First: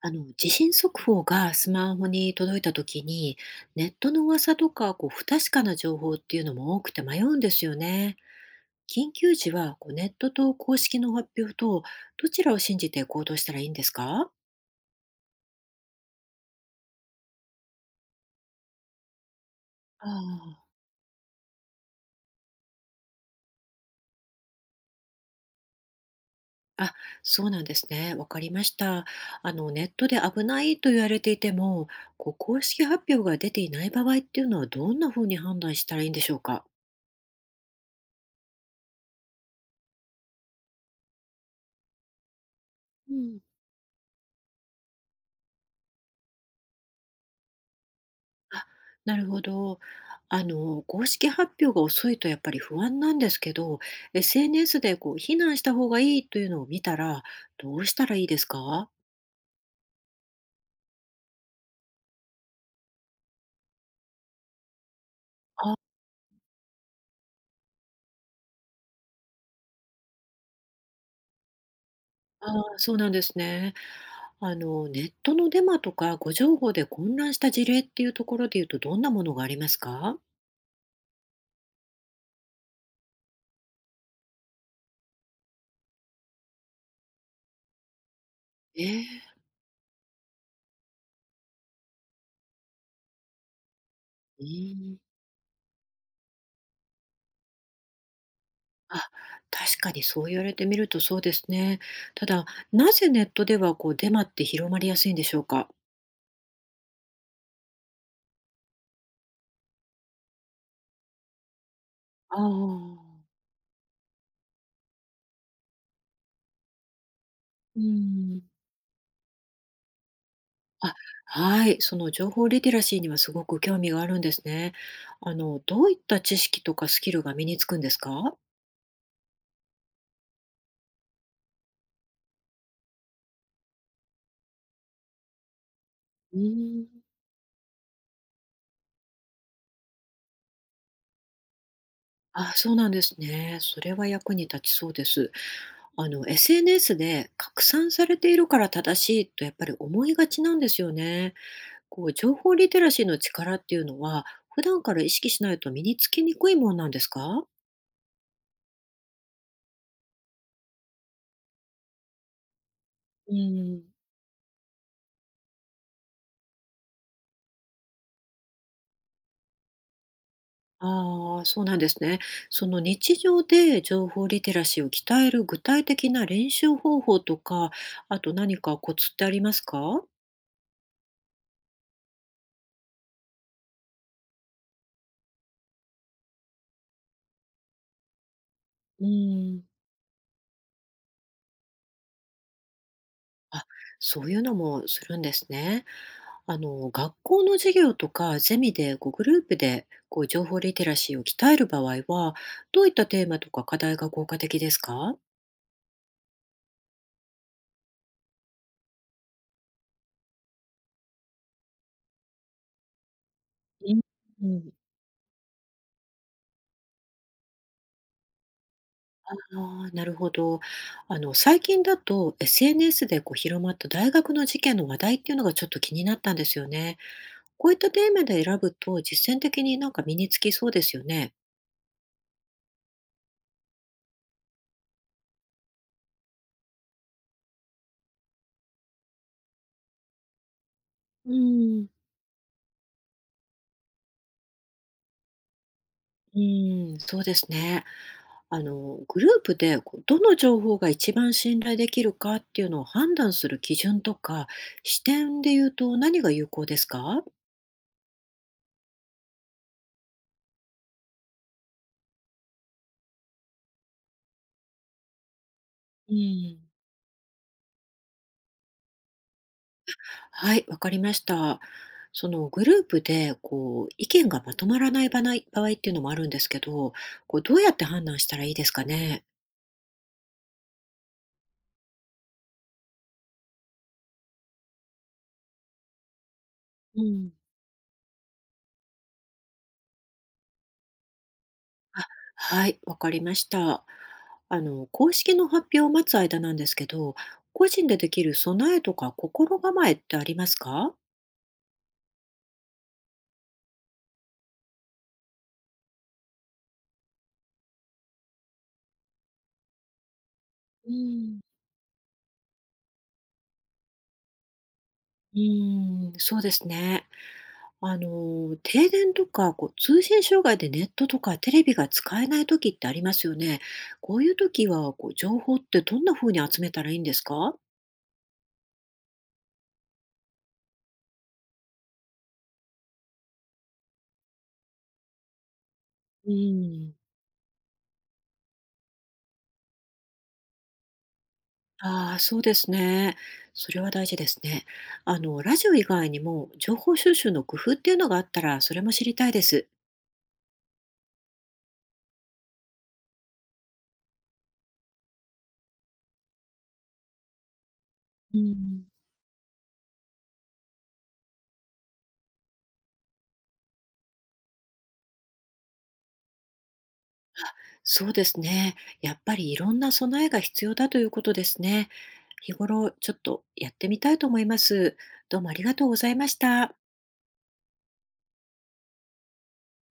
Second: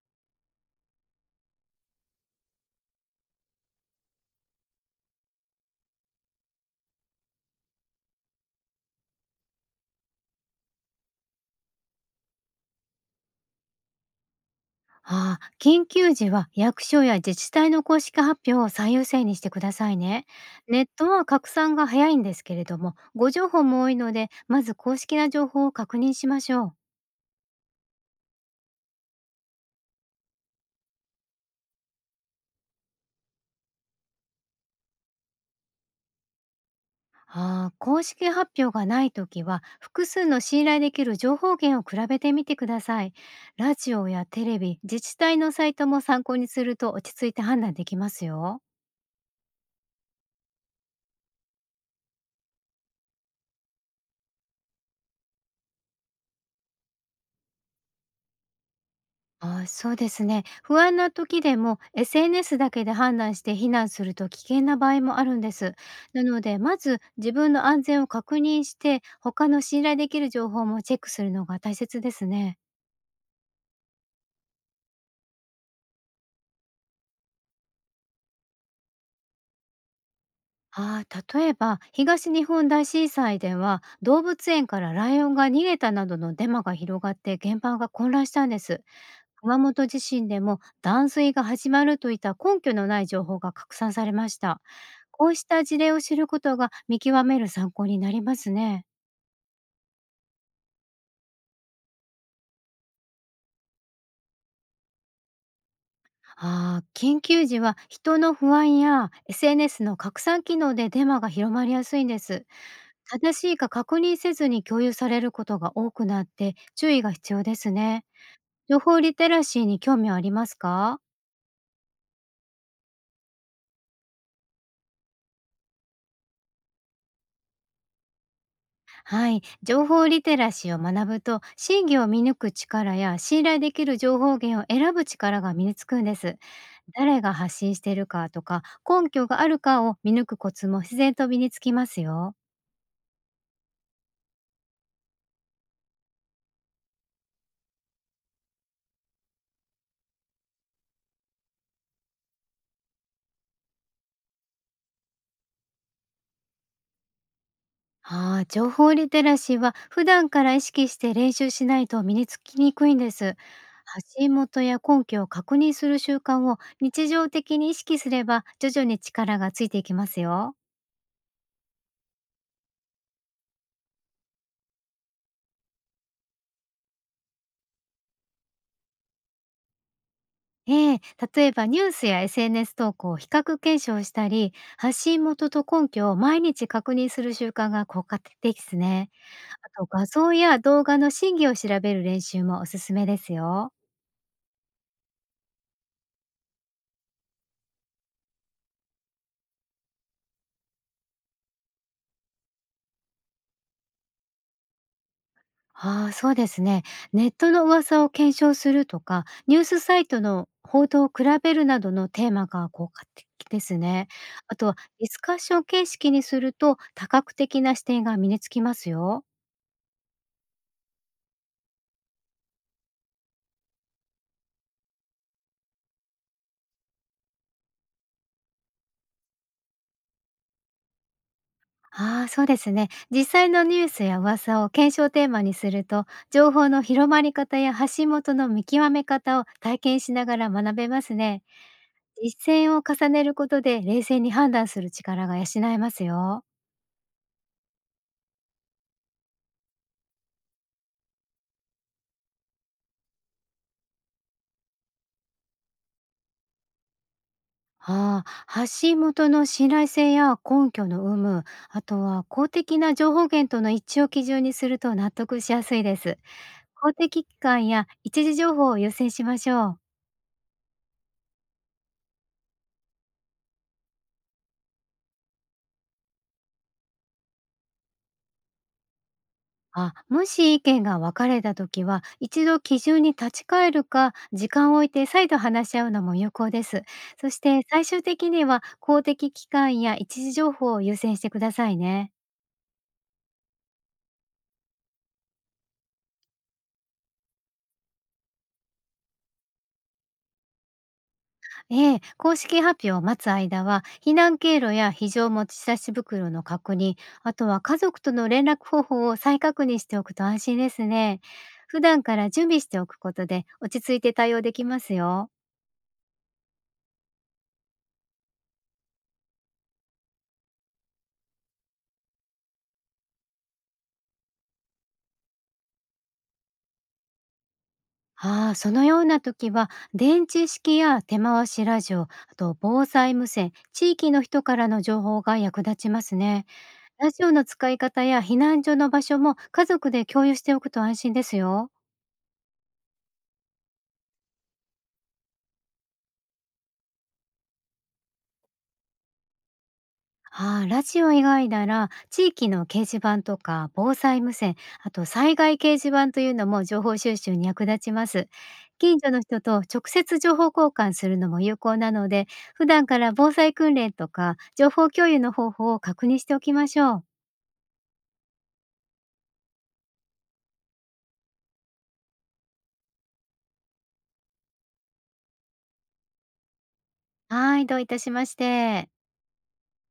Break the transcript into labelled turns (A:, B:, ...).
A: 地震速報がスマホに届いた時に、ネットの噂とか不確かな情報っていうのも多くて迷うんですよね。緊急時はネットと公式の発表とどちらを信じて行動したらいいんですか？
B: ああ、緊急時は役所や自治体の公式発表を最優先にしてくださいね。
A: あ
B: ネットは拡散が早いんですけれども、ご情報も多いので、まず公式な情報を確認しましょう。
A: あ、あ、そうなんですね。わかりました。ネットで危ないと言われていても、公式発表が出ていない場合っていうのはどんなふうに判断したらいいんでしょうか？
B: ああ、公式発表がないときは、複数の信頼できる情報源を比べてみてください。
A: うん。
B: ラジオやテレビ、自治体のサイトも参考にすると落ち着いて判断できますよ。
A: あ、なるほど。公式発表が遅いとやっぱり不安なんですけど、SNS で避難した方がいいというのを見たら、どうしたらいいですか？
B: ああ、そうですね。不安な時でも SNS だけで判断して避難すると危険な場合もあるんです。
A: あ
B: なので、まず自分の安全を確認して、他の信頼できる情報もチェックするのが大切です
A: あ
B: ね。
A: ー、そうなんですね。ネットのデマとか誤情報で混乱した事例っていうところで言うと、どんなものがありますか？
B: ああ、例えば東日本大震災では動物園からライオンが逃げたなどのデマが広がって現場が混乱したんです。
A: ええ、
B: 熊本地震でも断水が始まるといった根拠のない情報が拡散されまし
A: う
B: た。
A: ーん。
B: こうした事例を知ることが見極める参考になりますね。
A: あ、確かにそう言われてみるとそうですね。ただ、なぜネットではデマって広まりやすいんでしょうか？
B: ああ、緊急時は人の不安や SNS の拡散機能でデマが広まりやすいんで
A: ああ
B: す。
A: ー、
B: 正しいか確認せずに共有されることが多くなって注意が必要です
A: うー
B: ね。
A: ん。
B: 情報リテラシーに興味はあります
A: あ、
B: か？
A: はい、その情報リテラシーにはすごく興味があるんですね。どういった知識とかスキルが身につくんですか？
B: はい、情報リテラシーを学ぶと真偽を見抜く力や信頼できる情報源を選ぶ力が身につくんです。
A: うーん。
B: 誰が発信しているかとか、根拠があるかを見抜くコツも自然と身につきますよ。
A: あ、そうなんですね。それは役に立ちそうです。SNS で拡散されているから正しいとやっぱり思いがちなんですよね。情報リテラシーの力っていうのは、普段から意識しないと身につきにくいもんなんですか？
B: ああ、情報リテラシーは普段から意識して練習しないと身につきにくいんで
A: う
B: す。
A: ーん。
B: 発信元や根拠を確認する習慣を日常的に意識すれば徐々に力がついていきますよ。
A: ああ、そうなんですね。その日常で情報リテラシーを鍛える具体的な練習方法とか、あと何かコツってありますか？
B: ええ、例えばニュースや SNS 投稿を比較検証したり、発信元と根拠を毎日確認する習慣が効果的です
A: う
B: ね。
A: ん。
B: あと画像や動画の真偽を調べる練習もおすすめです
A: あ、
B: よ。
A: そういうのもするんですね。学校の授業とかゼミでグループで情報リテラシーを鍛える場合は、どういったテーマとか課題が効果的ですか？
B: ああ、そうですね。ネットの噂を検証するとか、ニュースサイトの報道を比べるなどのテーマが効果的ですね。
A: う
B: あと
A: ん。
B: はディスカッション形式にすると多角的な視点が身につきますよ。
A: ああ、なるほど。最近だと SNS で広まった大学の事件の話題っていうのがちょっと気になったんですよね。こういったテーマで選ぶと実践的になんか身につきそうですよね。
B: ああ、そうですね。実際のニュースや噂を検証テーマにすると、情報の広まり方や発信元の見極め方を体験しながら学べます
A: う
B: ね。
A: ん、
B: 実践を重ねることで冷静に判断する力が養えます
A: う
B: よ。
A: ん、そうですね。グループでどの情報が一番信頼できるかっていうのを判断する基準とか視点で言うと何が有効ですか？
B: ああ、発信元の信頼性や根拠の有無、あとは公的な情報源との一致を基準にすると納得しやすいで
A: う
B: す。
A: ん。
B: 公的機関や一時情報を優先しましょう。
A: はい、わかりました。そのグループで意見がまとまらないない場合っていうのもあるんですけど、どうやって判断したらいいですかね。
B: あ、もし意見が分かれた時は、一度基準に立ち返るか、時間を置いて再度話し合うのも有効です。
A: う
B: そ
A: ん、
B: して最終的には公的機関や一時情報を優先してください
A: あ、
B: ね。
A: はい、わかりました。公式の発表を待つ間なんですけど、個人でできる備えとか心構えってありますか？
B: ええ、公式発表を待つ間は、避難経路や非常持ち差し袋の確認、あとは家族との連絡方法を再確認しておくと安心です
A: う
B: ね。
A: ん。
B: 普段から準備しておくことで落ち着いて対応できますよ。
A: うーん、そうですね。停電とか、通信障害でネットとかテレビが使えない時ってありますよね。こういう時は、情報ってどんな風に集めたらいいんですか？
B: ああ、そのような時は、電池式や手回しラジオ、あと防災無線、地域の人からの情報が役立ちます
A: う
B: ね。
A: ん。
B: ラジオの使い方や避難所の場所も家族で共有しておくと安心ですよ。
A: ああ、そうですね。それは大事ですね。ラジオ以外にも情報収集の工夫っていうのがあったら、それも知りたいです。
B: ああ、ラジオ以外なら地域の掲示板とか防災無線、あと災害掲示板というのも情報収集に役立ちます。
A: うん。
B: 近所の人と直接情報交換するのも有効なので、普段から防災訓練とか情報共有の方法を確認しておきましょう。
A: そうですね。やっぱりいろんな備えが必要だということですね。日頃ちょっとやってみたいと思います。どうもありがとうございました。
B: はい、どういたしまして。